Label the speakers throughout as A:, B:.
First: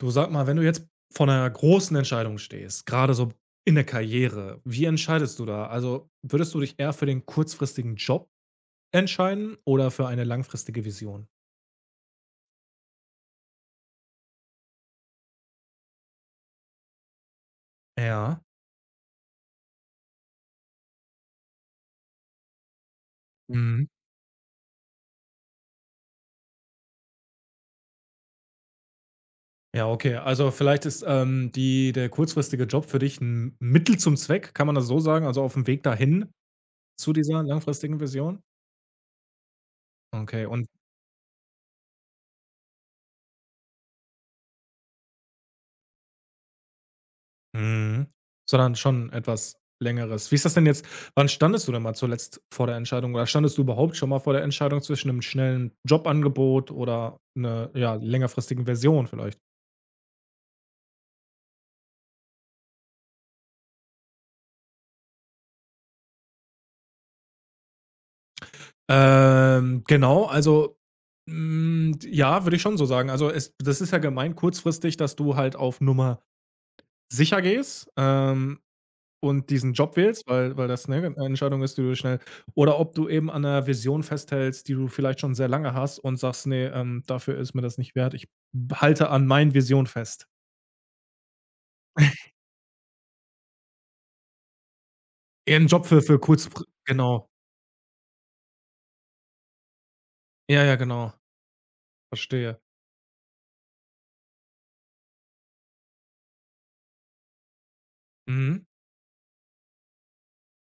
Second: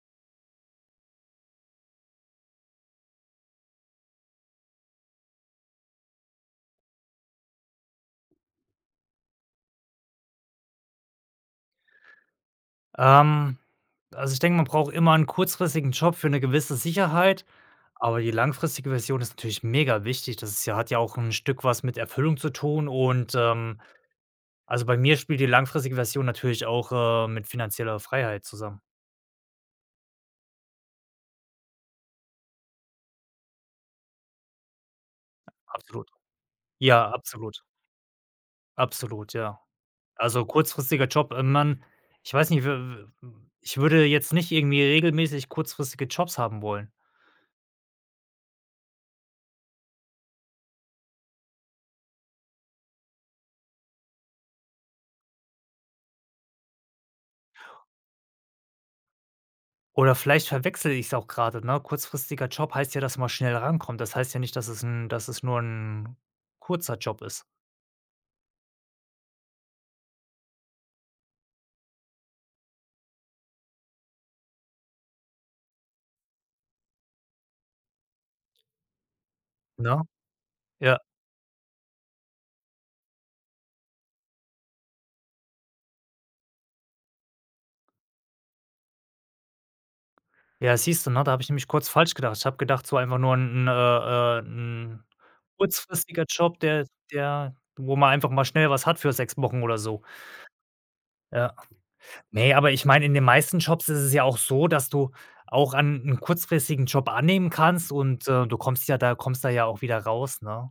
A: Du sag mal, wenn du jetzt vor einer großen Entscheidung stehst, gerade so in der Karriere, wie entscheidest du da? Also, würdest du dich eher für den kurzfristigen Job entscheiden oder für eine langfristige Vision?
B: Ähm, also ich denke, man braucht immer einen kurzfristigen Job für eine gewisse Sicherheit, aber die
A: Ja.
B: langfristige Version ist natürlich mega wichtig. Das ist ja hat ja auch ein Stück was mit Erfüllung zu tun und,
A: Mhm.
B: also bei mir spielt die langfristige Version natürlich auch, mit finanzieller Freiheit zusammen.
A: Ja, okay. Also, vielleicht ist, die der kurzfristige Job für dich 'n Mittel zum Zweck, kann man das so sagen? Also, auf dem Weg
B: Absolut.
A: dahin
B: Ja,
A: zu dieser
B: absolut.
A: langfristigen Vision?
B: Absolut, ja. Also
A: Okay. Und
B: kurzfristiger Job, man ich weiß nicht, w w ich würde jetzt nicht irgendwie regelmäßig kurzfristige Jobs haben wollen.
A: mhm. Sondern schon etwas Längeres. Wie ist das denn jetzt, wann standest du denn mal zuletzt vor der Entscheidung oder standest du überhaupt schon mal vor der Entscheidung zwischen einem schnellen Jobangebot oder 'ne, ja, längerfristigen Version vielleicht?
B: Oder vielleicht verwechsle es auch gerade, ne? Kurzfristiger Job heißt ja, dass man schnell rankommt. Das heißt ja nicht, dass es nur 'n kurzer Job ist,
A: Genau, also, ja, würde ich schon so sagen. Also, es das ist ja gemeint kurzfristig, dass du halt auf Nummer sicher gehst, und diesen
B: ne?
A: Job wählst, weil das,
B: Ja.
A: ne, 'ne Entscheidung ist, die du schnell oder ob du eben an einer Vision festhältst, die du vielleicht schon sehr lange hast und sagst: nee dafür ist mir das nicht wert. Ich halte an meinen Vision fest.“
B: Ja, siehst du, ne, da habe ich nämlich kurz falsch gedacht. Ich habe gedacht, so einfach nur 'n
A: Eher 'n Job für
B: kurzfristiger
A: kurz,
B: Job, der
A: genau.
B: der wo man einfach mal schnell was hat für 6 Wochen oder so.
A: Ja, ja, genau.
B: Ja. Ne,
A: Verstehe.
B: aber ich meine, in den meisten Jobs ist es ja auch so, dass du auch an 'n kurzfristigen Job annehmen kannst und, du
A: Mhm.
B: kommst ja da kommst da ja auch wieder raus, ne?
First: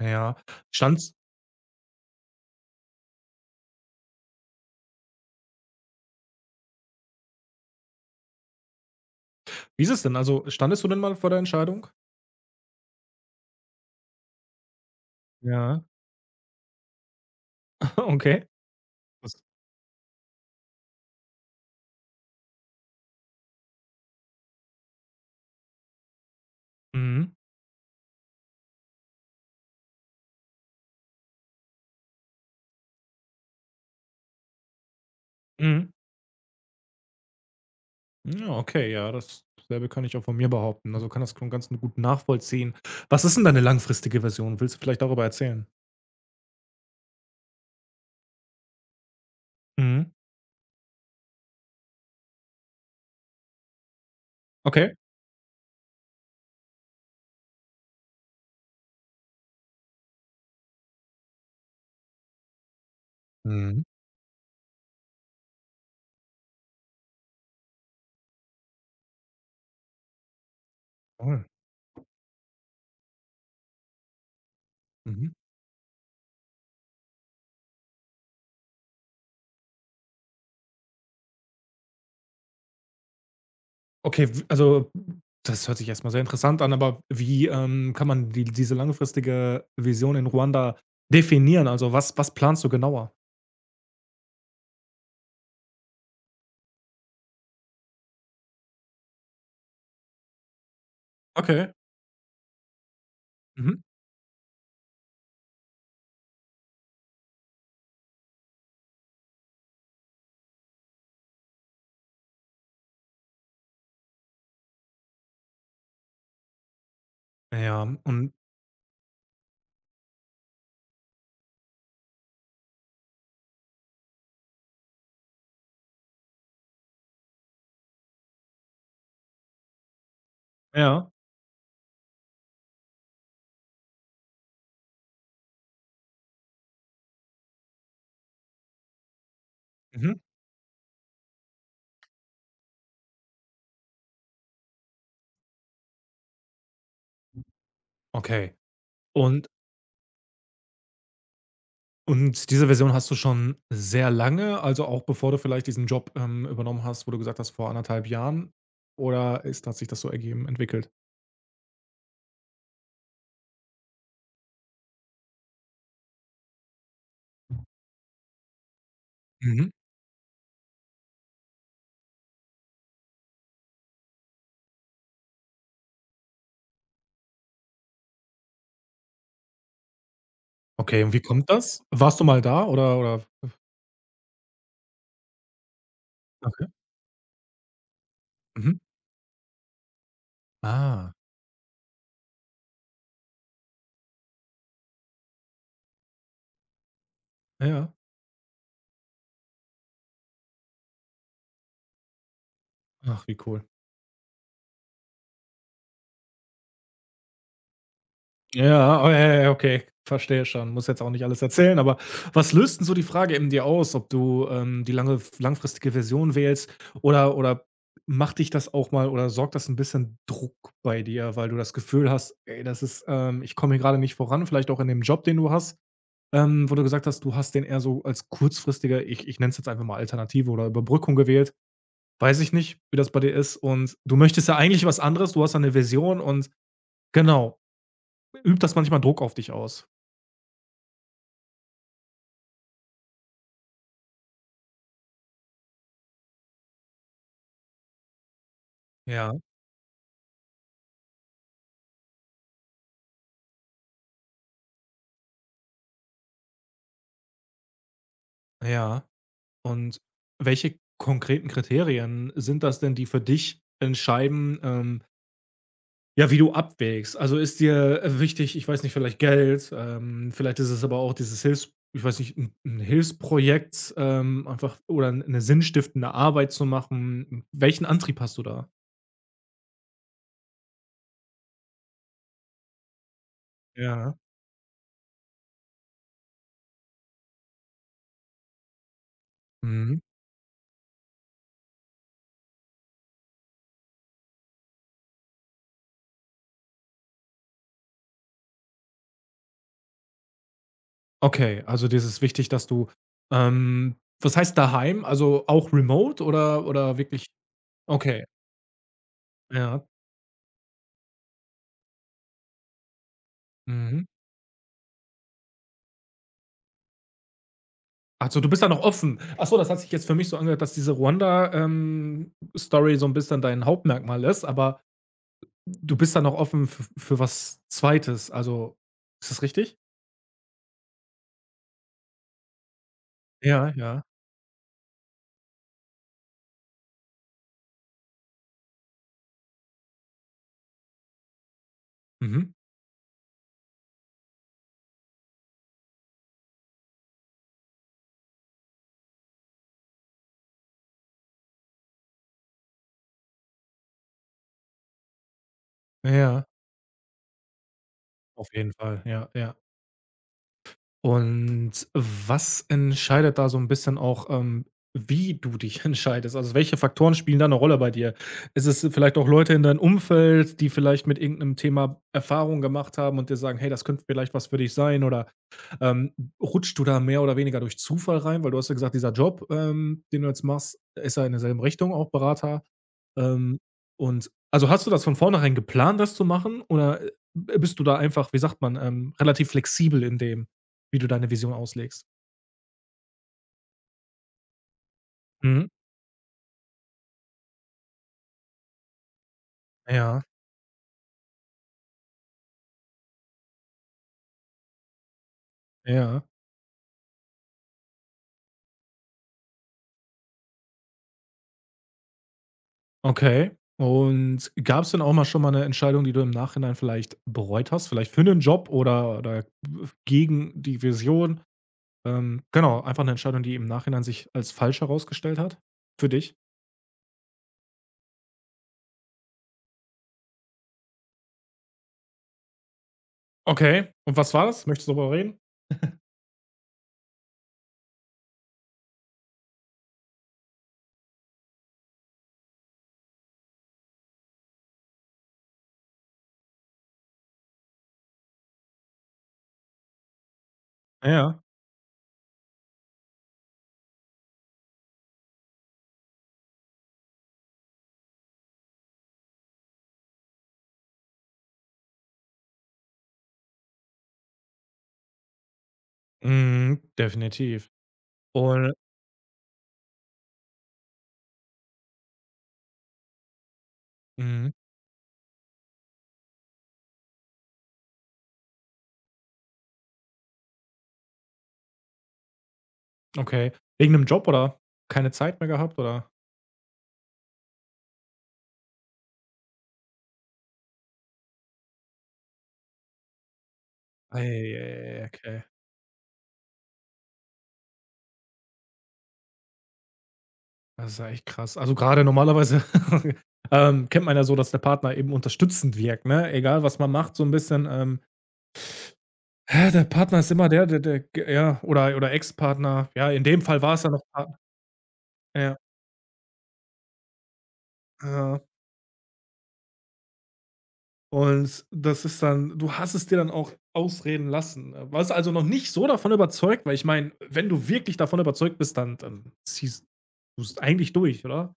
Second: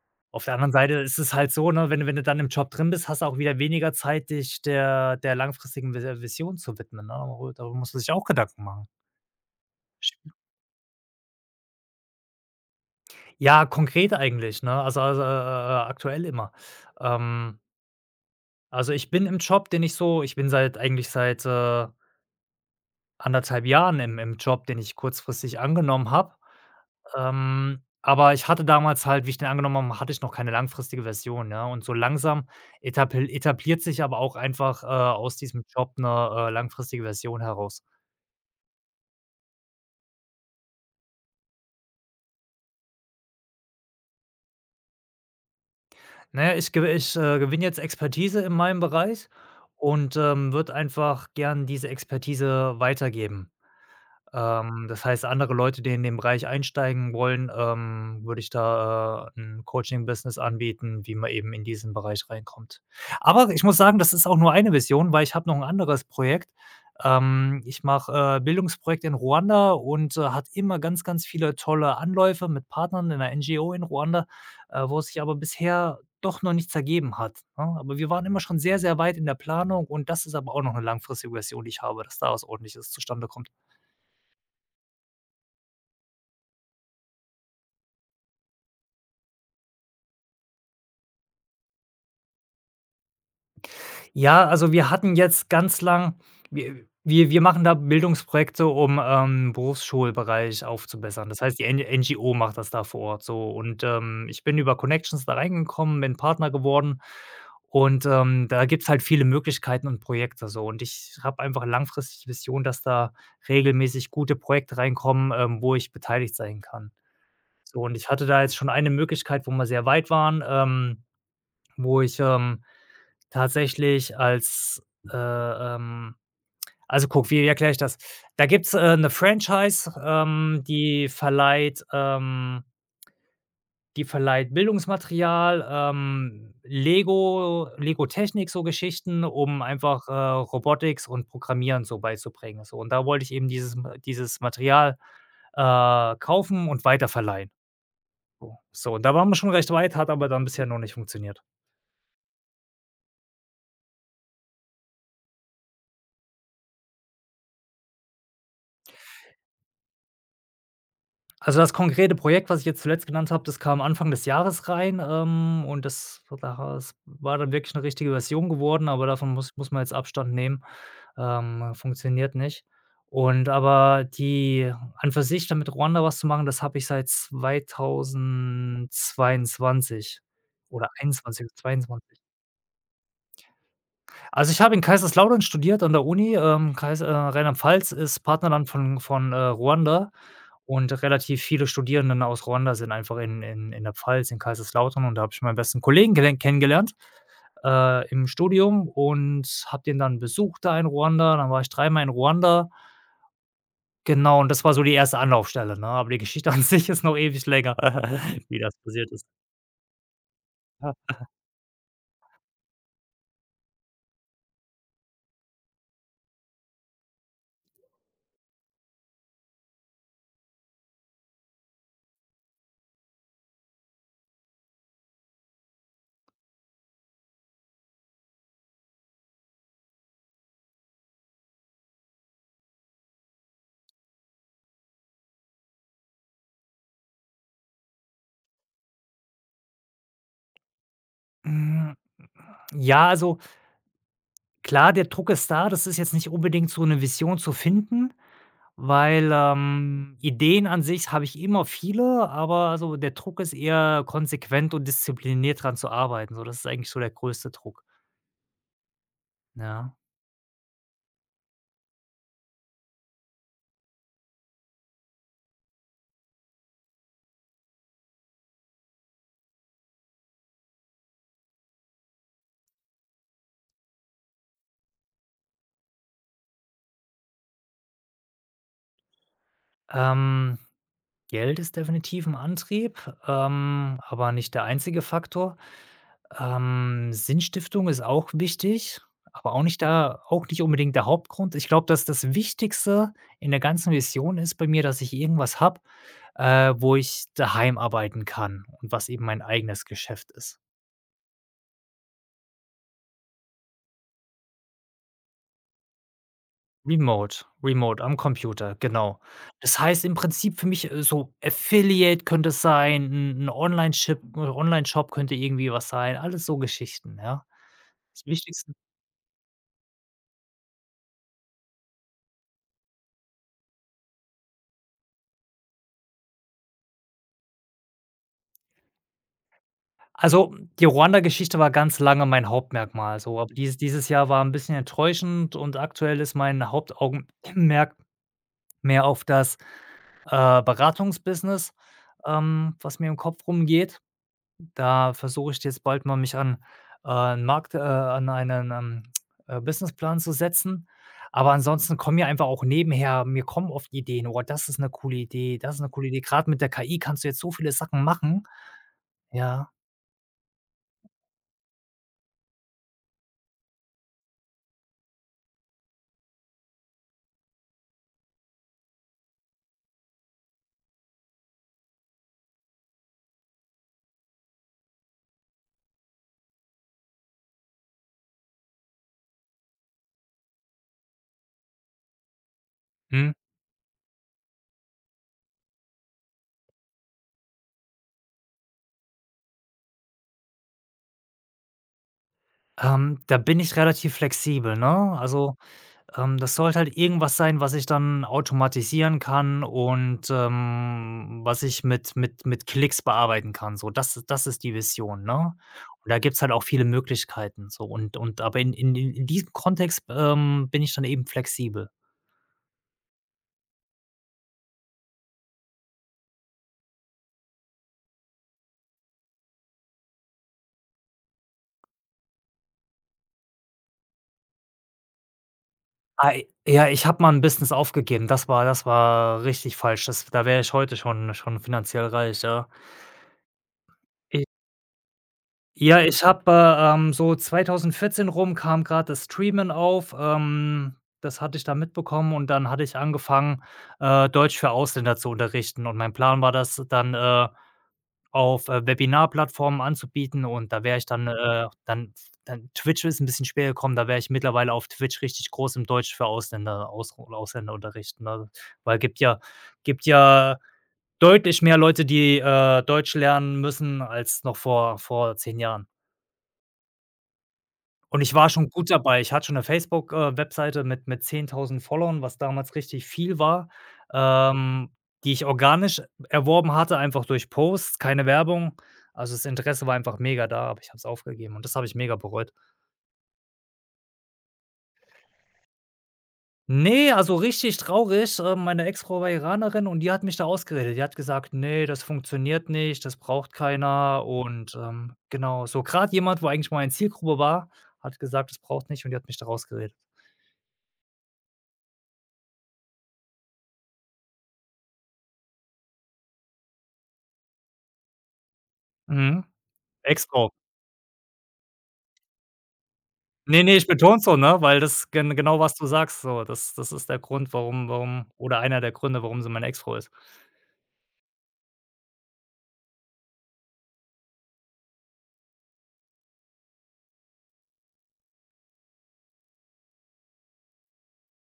A: Ja.
B: Auf der anderen Seite
A: Stand's,
B: ist es halt so, ne, wenn du dann im Job drin bist, hast du auch wieder weniger Zeit, dich der langfristigen Vi Vision zu widmen, ne? Darüber musst du sich auch Gedanken machen.
A: wie ist es denn? Also, standest du denn mal vor der Entscheidung?
B: Ja, konkret eigentlich, ne? Also,
A: Ja,
B: aktuell immer. Ähm,
A: okay.
B: also, ich bin
A: Das
B: im Job, den ich so ich bin seit eigentlich seit, 1,5 Jahren im Job, den ich kurzfristig angenommen habe.
A: mhm,
B: Aber ich hatte damals halt, wie ich den angenommen habe, hatte ich noch keine langfristige Version, ne? Und so langsam etapl etabliert sich aber auch einfach, aus diesem
A: mhm.
B: Job 'ne, langfristige Version heraus.
A: Ja, okay, ja, das dasselbe kann ich auch von mir behaupten. Also, kann das schon ganz gut nachvollziehen. Was ist denn deine langfristige Version? Willst du vielleicht darüber erzählen?
B: Na ja, ich gewinne jetzt Expertise in meinem Bereich
A: Mhm.
B: und, würde einfach gern diese Expertise weitergeben.
A: Okay.
B: Das heißt, andere Leute, die in den Bereich einsteigen wollen, würde ich da, 'n Coaching-Business anbieten, wie man eben in diesen Bereich reinkommt. Aber ich muss
A: Mhm.
B: sagen, das ist auch nur eine Vision, weil ich habe noch ein anderes Projekt. Ich mache, Bildungsprojekte in Ruanda und, hatte immer ganz, ganz
A: Toll.
B: viele tolle Anläufe mit Partnern in 'ner NGO in Ruanda, wo es sich
A: Mhm.
B: aber bisher doch noch nichts ergeben hat, ne? Aber wir waren immer schon sehr, sehr weit in der Planung und das ist aber auch noch eine langfristige Version, die ich habe, dass da was Ordentliches zustande kommt.
A: Okay, w also, das hört sich erst mal sehr interessant an, aber wie, kann man diese langfristige Vision in Ruanda definieren? Also, was was planst du genauer?
B: Ja, also wir hatten jetzt ganz lang wir machen da Bildungsprojekte, um, Berufsschulbereich aufzubessern. Das heißt, die
A: Okay.
B: N NGO macht das da vor Ort so und,
A: Mhm.
B: ich bin über Connections da reingekommen, bin Partner geworden und, da gibt's halt viele Möglichkeiten und Projekte so und ich habe einfach langfristig die Vision, dass da regelmäßig gute Projekte reinkommen, wo ich beteiligt sein kann. So
A: Ja,
B: und ich hatte
A: und
B: da jetzt schon eine Möglichkeit, wo wir sehr weit waren, wo ich, Tatsächlich als, äh, ähm also guck, wie erkläre ich das? Da gibt's, 'ne Franchise, die
A: ja.
B: verleiht ähm, die verleiht Bildungsmaterial, Lego Lego-Technik, so Geschichten, um einfach,
A: Mhm.
B: Robotics und Programmieren so beizubringen, so. Und da wollte ich eben dieses Material, kaufen und weiterverleihen,
A: Okay.
B: so. So, und da waren wir
A: Und
B: schon recht weit, hat aber dann bisher noch nicht funktioniert.
A: und diese Vision hast du schon sehr lange, also auch bevor du vielleicht diesen Job, übernommen hast, wo du gesagt hast, vor anderthalb Jahren? Oder ist hat sich das so ergeben entwickelt?
B: Also, das konkrete Projekt, was ich jetzt zuletzt genannt habe, das kam Anfang des Jahres rein, und das daraus war dann wirklich eine richtige Version geworden, aber davon muss
A: Mhm.
B: muss man jetzt Abstand nehmen. Funktioniert nicht. Und aber die an für sich da Ruanda was zu machen, das habe ich seit 2022 oder
A: Okay, und wie kommt
B: 21,
A: das? Warst
B: 22.
A: du mal da oder
B: Also, ich habe in Kaiserslautern studiert an der Uni, Kais Rheinland-Pfalz ist Partnerland
A: mhm.
B: von Ruanda und
A: Ah,
B: relativ viele Studierenden aus Ruanda sind einfach in der Pfalz, in Kaiserslautern und da habe ich meinen besten Kollegen gelen kennengelernt,
A: ja.
B: im Studium und habe den dann besucht da in Ruanda. Dann war ich dreimal in Ruanda.
A: Ach, wie cool.
B: Genau, und das war so die erste Anlaufstelle, ne? Aber die Geschichte an sich ist noch ewig länger, wie das
A: Ja, oh,
B: passiert
A: ja,
B: ist.
A: ja, ja, okay, verstehe schon. Muss jetzt auch
B: Ja.
A: nicht alles erzählen, aber was löst denn so die Frage in dir aus, ob du, die lange langfristige Version wählst oder macht dich das auch mal oder sorgt das ein bisschen Druck bei dir, weil du das Gefühl hast: „Ey, das ist, ich komme hier gerade nicht voran“, vielleicht auch in dem Job, den du hast, wo du gesagt hast, du hast den eher so als kurzfristiger, ich nenne es jetzt einfach mal Alternative oder Überbrückung gewählt. Weiß ich nicht, wie das bei dir ist und du möchtest ja eigentlich was anderes, du hast da 'ne Vision und genau, übt das manchmal Druck auf dich aus.
B: Hm, ja, also klar, der Druck ist da. Das ist jetzt nicht unbedingt so eine Vision zu finden, weil,
A: Ja,
B: Ideen an sich habe ich immer viele, aber so der Druck ist eher konsequent und diszipliniert dran zu arbeiten. So, das ist eigentlich so der größte Druck,
A: ja.
B: ja.
A: Und welche konkreten Kriterien sind das denn, die für dich entscheiden, ja, wie du abwägst? Also, ist dir, wichtig, ich weiß nicht, vielleicht Geld, vielleicht ist es aber auch dieses Hilfs, ich weiß nicht, 'n Hilfsprojekt, einfach oder 'ne sinnstiftende Arbeit zu machen. Welchen Antrieb hast du da?
B: Ähm, Geld ist definitiv ein Antrieb,
A: Ja.
B: aber nicht der einzige Faktor. Sinnstiftung ist auch wichtig, aber auch nicht
A: Mhm.
B: da, auch nicht unbedingt der Hauptgrund. Ich glaube, dass das Wichtigste in der ganzen Vision ist bei mir, dass ich irgendwas habe, wo ich daheim arbeiten kann und was eben mein eigenes Geschäft ist.
A: Okay, also dir ist es wichtig, dass du ähm, was heißt daheim? Also auch remote oder wirklich
B: Remote, remote am
A: okay,
B: Computer, genau. Das
A: ja.
B: heißt im Prinzip für mich, so Affiliate könnte es sein, 'n
A: Mhm.
B: Onlineship Onlineshop könnte irgendwie was sein, alles so Geschichten, ja? Das
A: Ach so, du bist da
B: Wichtigste
A: noch offen. Ach so, das hat sich jetzt für mich so angehört, dass diese Ruanda, Story so ein bisschen dein Hauptmerkmal ist, aber du bist da noch offen f für was Zweites. Also, ist das richtig?
B: also, die Ruanda-Geschichte war ganz lange mein Hauptmerkmal so, aber
A: Ja,
B: dies
A: ja.
B: dieses Jahr war 'n bisschen enttäuschend und aktuell ist mein Hauptaugenmerk mehr auf das, Beratungsbusiness,
A: Mhm.
B: was mir im Kopf rumgeht. Da versuche ich jetzt bald mal mich an, äh, 'n Markt an einen, Businessplan zu setzen. Aber ansonsten kommen mir einfach auch nebenher mir kommen oft Ideen: „Oh, das ist eine coole Idee, das ist eine coole Idee.“
A: Ja,
B: Gerade mit der KI kannst du jetzt so viele Sachen machen.
A: auf jeden Fall. Ja, ja.
B: Ja.
A: Und was entscheidet da so ein bisschen auch, wie du dich entscheidest? Also, welche Faktoren spielen da eine Rolle bei dir? Ist es vielleicht auch Leute in deinem Umfeld, die vielleicht mit irgendeinem Thema Erfahrung gemacht haben und dir sagen: „Hey, das könnte vielleicht was für dich sein“, oder ähm, rutscht du da mehr oder weniger durch Zufall rein? Weil du hast ja gesagt, dieser Job, den du jetzt machst, ist ja in derselben Richtung auch Berater.
B: Mhm.
A: Ähm, und also hast du das von vornherein geplant, das zu machen? Oder bist du da einfach, wie sagt man, relativ flexibel in dem, wie du deine Vision auslegst?
B: Da bin ich relativ flexibel, ne? Also,
A: Mhm.
B: Das sollte halt irgendwas sein, was ich dann automatisieren kann
A: Ja,
B: und, was ich mit Klicks bearbeiten kann, so. Das das ist die Vision, ne? Und da
A: ja.
B: gibt's halt auch viele Möglichkeiten so und aber in diesem Kontext, bin ich dann eben flexibel.
A: Okay. Und gab es denn auch mal schon mal eine Entscheidung, die du im Nachhinein vielleicht bereut hast? Vielleicht für 'nen Job oder gegen die Vision? Genau, einfach 'ne Entscheidung, die im Nachhinein sich als falsch herausgestellt hat für dich.
B: Ja, ich habe mal ein Business aufgegeben. Das war richtig falsch. Das Da wäre ich heute schon finanziell reich, ja.
A: Okay, und was war das? Möchtest du darüber reden?
B: Ja, ich habe, so 2014 rum kam grad das Streamen auf, das hatte ich da mitbekommen und dann hatte ich angefangen, Deutsch für Ausländer zu unterrichten und mein Plan war das dann, auf, Webinarplattformen anzubieten und da wäre ich dann,
A: Ja,
B: dann Twitch ist ein bisschen später gekommen, da wäre ich mittlerweile auf Twitch richtig groß im Deutsch für Ausländer Ausländerunterricht, ne? Weil gibt ja deutlich mehr Leute, die, Deutsch lernen müssen als noch vor 10 Jahren.
A: mhm, definitiv.
B: Und ich war schon
A: Und
B: gut dabei. Ich hatte schon 'ne Facebook Webseite mit 10.000 Followern, was damals richtig viel war,
A: mhm,
B: ähm, die ich organisch erworben hatte, einfach durch Posts, keine Werbung. Also, das Interesse war einfach mega da, aber ich habe es aufgegeben und das habe ich mega bereut.
A: okay. Wegen 'nem Job oder keine Zeit mehr gehabt oder?
B: Ne, also, richtig traurig, meine Ex-Frau war Iranerin und die hat mich da ausgeredet. Die hat gesagt: „Ne, das funktioniert nicht, das braucht keiner“
A: Ei, ei,
B: und,
A: ei, okay.
B: genau, so grad jemand, wo eigentlich meine Zielgruppe war, hat gesagt: „Das braucht nicht“ und die hat mich da rausgeredet.
A: Das ist ja echt krass. Also, grade normalerweise, kennt man ja so, dass der Partner eben unterstützend wirkt, ne? Egal, was man macht, so 'n bisschen,
B: Mhm.
A: ja, der Partner ist immer
B: Ex-Frau.
A: der, der der g ja, oder Ex-Partner. Ja, in dem Fall
B: Ne, ne,
A: war's
B: ich
A: ja noch
B: betone es so,
A: Partner.
B: ne, weil das gen
A: Ja,
B: genau, was du sagst, so. Das das ist der Grund, warum
A: ja.
B: oder einer der Gründe, warum sie meine Ex-Frau ist.
A: Und das ist dann du hast es dir dann auch ausreden lassen, ne? Warst also noch nicht so davon überzeugt, weil ich meine, wenn du wirklich davon überzeugt bist, dann ziehst du es eigentlich durch, oder?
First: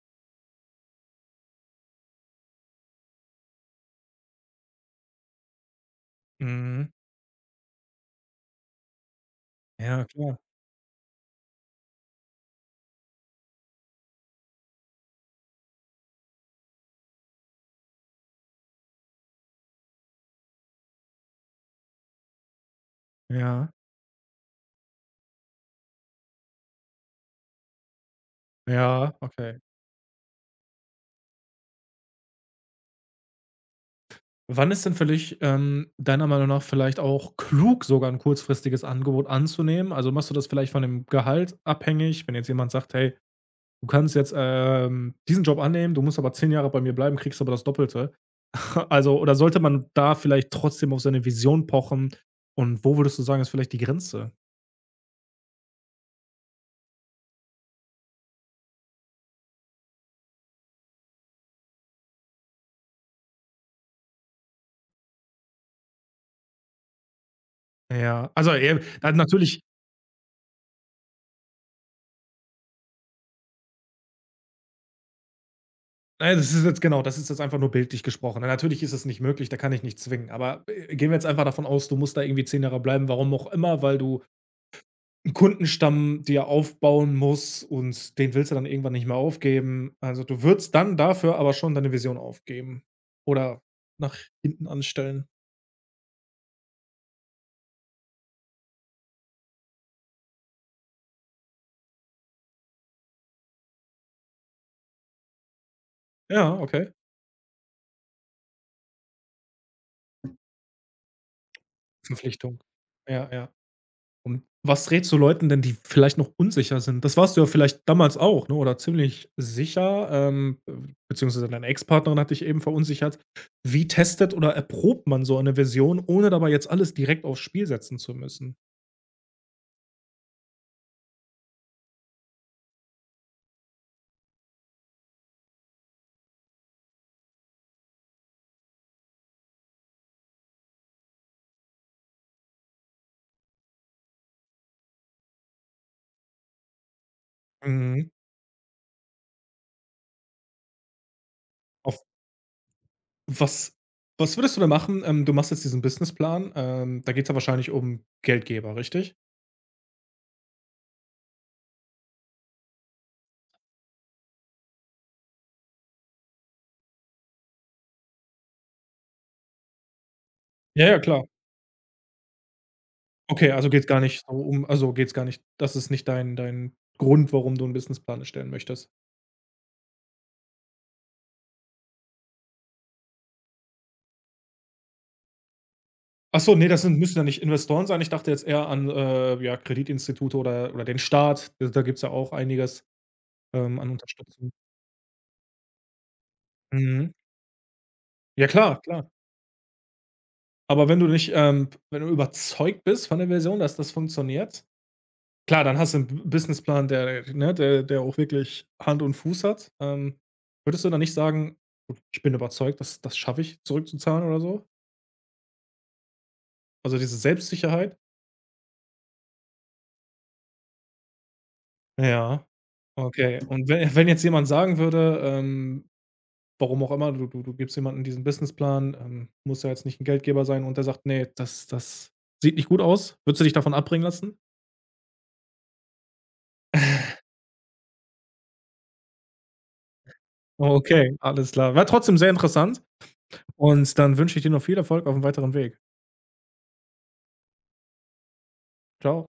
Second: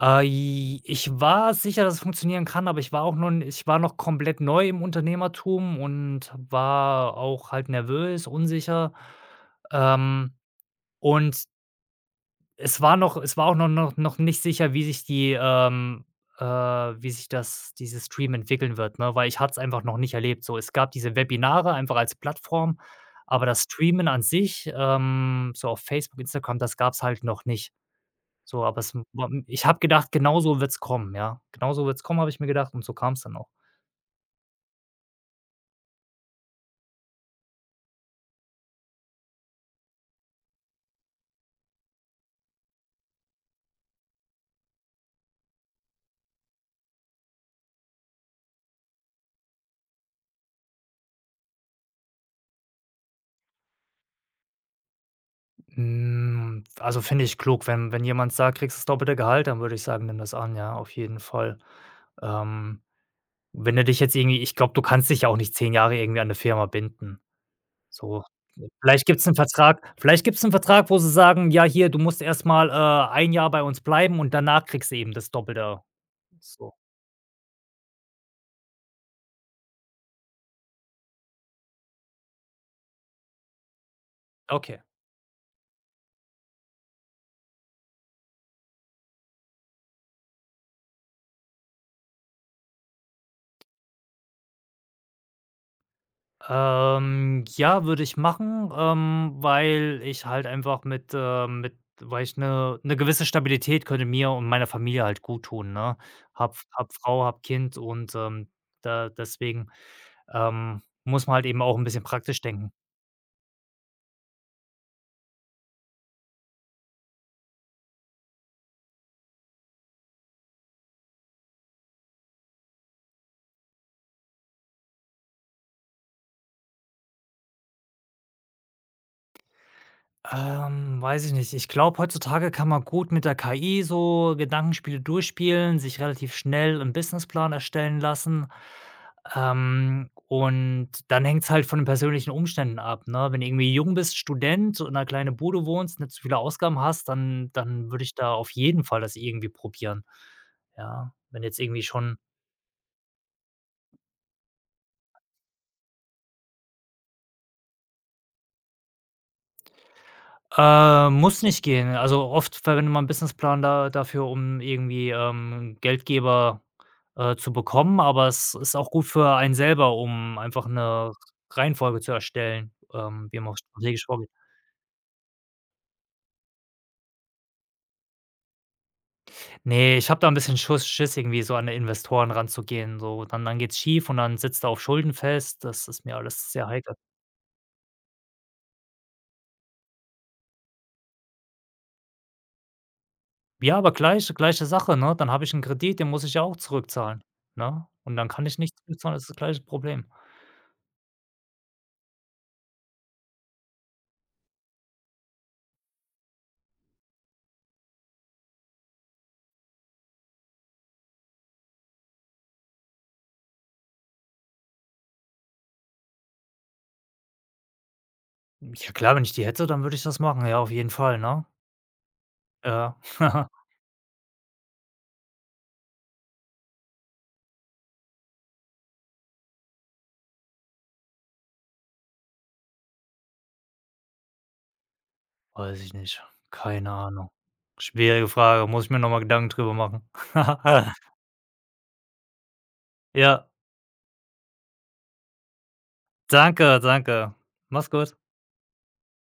B: I Ich war sicher, dass es funktionieren kann, aber ich war auch noch ich war noch komplett neu im Unternehmertum und
A: Mhm.
B: war auch halt nervös, unsicher.
A: Ja,
B: Ähm,
A: klar.
B: und Es war noch es war auch noch nicht sicher, wie sich die, wie sich das dieses Stream entwickeln wird, ne, weil ich hatte es einfach noch nicht erlebt. So, es gab diese Webinare einfach als Plattform, aber das
A: Ja,
B: Streamen an sich, so auf Facebook, Instagram, das gab's halt noch nicht. So, aber es
A: ja,
B: war
A: okay.
B: ich habe gedacht, genauso wird's kommen, ja. Genauso wird's kommen, habe ich mir gedacht und so kam's dann auch.
A: Wann ist denn für dich, deiner Meinung nach vielleicht auch klug, sogar ein kurzfristiges Angebot anzunehmen? Also, machst du das vielleicht von dem Gehalt abhängig? Wenn jetzt jemand sagt: „Hey, du kannst jetzt, diesen Job annehmen, du musst aber 10 Jahre bei mir bleiben, kriegst aber das Doppelte.“ Also, oder sollte man da vielleicht trotzdem auf seine Vision pochen? Und wo würdest du sagen, ist vielleicht die Grenze?
B: Also, finde ich klug, wenn jemand sagt: „Kriegst das doppelte Gehalt“, dann würde ich sagen: „Nimm das an“, ja, auf jeden Fall. Ähm Wenn du dich jetzt irgendwie ich glaube, du kannst dich ja auch nicht 10 Jahre irgendwie an 'ne Firma binden. So,
A: Ja, also,
B: vielleicht
A: na
B: gibt's 'nen
A: natürlich,
B: Vertrag vielleicht gibt's 'nen Vertrag, wo sie sagen: „Ja, hier, du musst erst mal, 1 Jahr bei uns bleiben und danach kriegst du eben das Doppelte.“
A: na ja, das ist
B: So,
A: jetzt genau, das ist jetzt einfach nur bildlich gesprochen. Na, natürlich ist es nicht möglich, da kann ich nicht zwingen. Aber, gehen wir jetzt einfach davon aus, du musst da irgendwie 10 Jahre bleiben, warum auch immer, weil du
B: okay.
A: einen Kundenstamm dir aufbauen musst und den willst du dann irgendwann nicht mehr aufgeben. Also, du würdest dann dafür aber schon deine Vision aufgeben oder nach hinten anstellen.
B: Ja, würde ich machen, weil ich halt einfach mit weil ich 'ne gewisse Stabilität könnte mir und meiner Familie halt guttun, ne? Habe
A: Ja,
B: F habe
A: okay.
B: Frau, habe Kind und, da deswegen, muss man halt eben auch 'n bisschen praktisch
A: Verpflichtung.
B: denken.
A: Ja, ja. Und was rätst du Leuten denn, die vielleicht noch unsicher sind? Das warst du ja vielleicht damals auch, ne, oder ziemlich sicher, beziehungsweise deine Ex-Partnerin hat dich eben verunsichert. Wie testet oder erprobt man so eine Version, ohne dabei jetzt alles direkt aufs Spiel setzen zu müssen?
B: Weiß ich nicht. Ich glaube, heutzutage kann man gut mit der KI so Gedankenspiele durchspielen, sich relativ schnell einen Businessplan erstellen lassen. Und dann hängt es halt von den persönlichen Umständen ab, ne? Wenn du irgendwie jung bist, Student in einer kleinen Bude wohnst, nicht so viele Ausgaben hast, dann würde
A: Mhm.
B: ich da auf jeden Fall das irgendwie probieren, ja? Wenn jetzt irgendwie
A: Auf
B: schon
A: was was würdest du da machen? Du machst jetzt diesen Businessplan, da geht's ja wahrscheinlich um Geldgeber, richtig?
B: Muss nicht gehen. Also, oft verwendet man Businessplan da dafür, um irgendwie, Geldgeber, zu bekommen, aber es ist auch gut für einen selber, um einfach
A: Ja, ja,
B: eine
A: klar.
B: Reihenfolge zu erstellen, wie
A: Okay,
B: man auch
A: also geht's gar
B: strategisch
A: nicht
B: vorgeht.
A: so um, also geht's gar nicht, das ist nicht dein dein Grund, warum du einen Businessplan erstellen möchtest?
B: Nee, ich habe da ein bisschen Schuss Schiss irgendwie so an die Investoren ranzugehen, so. Dann dann geht's schief und dann sitzt du auf Schulden fest. Das ist mir
A: Ach
B: alles
A: so, nee,
B: sehr
A: das
B: heikel.
A: sind müssen ja nicht Investoren sein. Ich dachte jetzt eher an, ja, Kreditinstitute oder den Staat. Da gibt's ja auch einiges,
B: Ja,
A: an
B: aber gleiche
A: Unterstützung.
B: gleiche Sache, ne? Dann habe ich einen Kredit, den muss ich ja auch
A: Mhm.
B: zurückzahlen, ne? Und dann
A: Ja
B: kann ich nicht
A: klar, klar.
B: zurückzahlen, das ist das gleiche Problem.
A: Aber wenn du nicht, wenn du überzeugt bist von der Version, dass das funktioniert, klar, dann hast du einen B Businessplan, der ne, der der auch wirklich Hand und Fuß hat. Würdest du dann nicht sagen: „Gut, ich bin überzeugt, dass das schaffe ich zurückzuzahlen“ oder so? Also, diese Selbstsicherheit?
B: Ja klar, wenn ich die hätte, dann würde ich das machen. Ja, auf jeden Fall, ne?
A: Ja,
B: Ja.
A: okay. Und we wenn jetzt jemand sagen würde, warum auch immer, du gibst jemandem diesen Businessplan, muss ja jetzt nicht ein Geldgeber sein und der sagt: nee, das das sieht nicht gut aus.“ Würdest du dich davon abbringen lassen?
B: Weiß ich nicht. Keine Ahnung. Schwierige Frage, muss ich mir noch mal Gedanken drüber machen.
A: Okay, alles klar. War trotzdem sehr interessant
B: Ja,
A: und dann wünsche ich dir noch viel Erfolg auf dem weiteren Weg.
B: danke, danke. Mach's gut.
A: Ciao.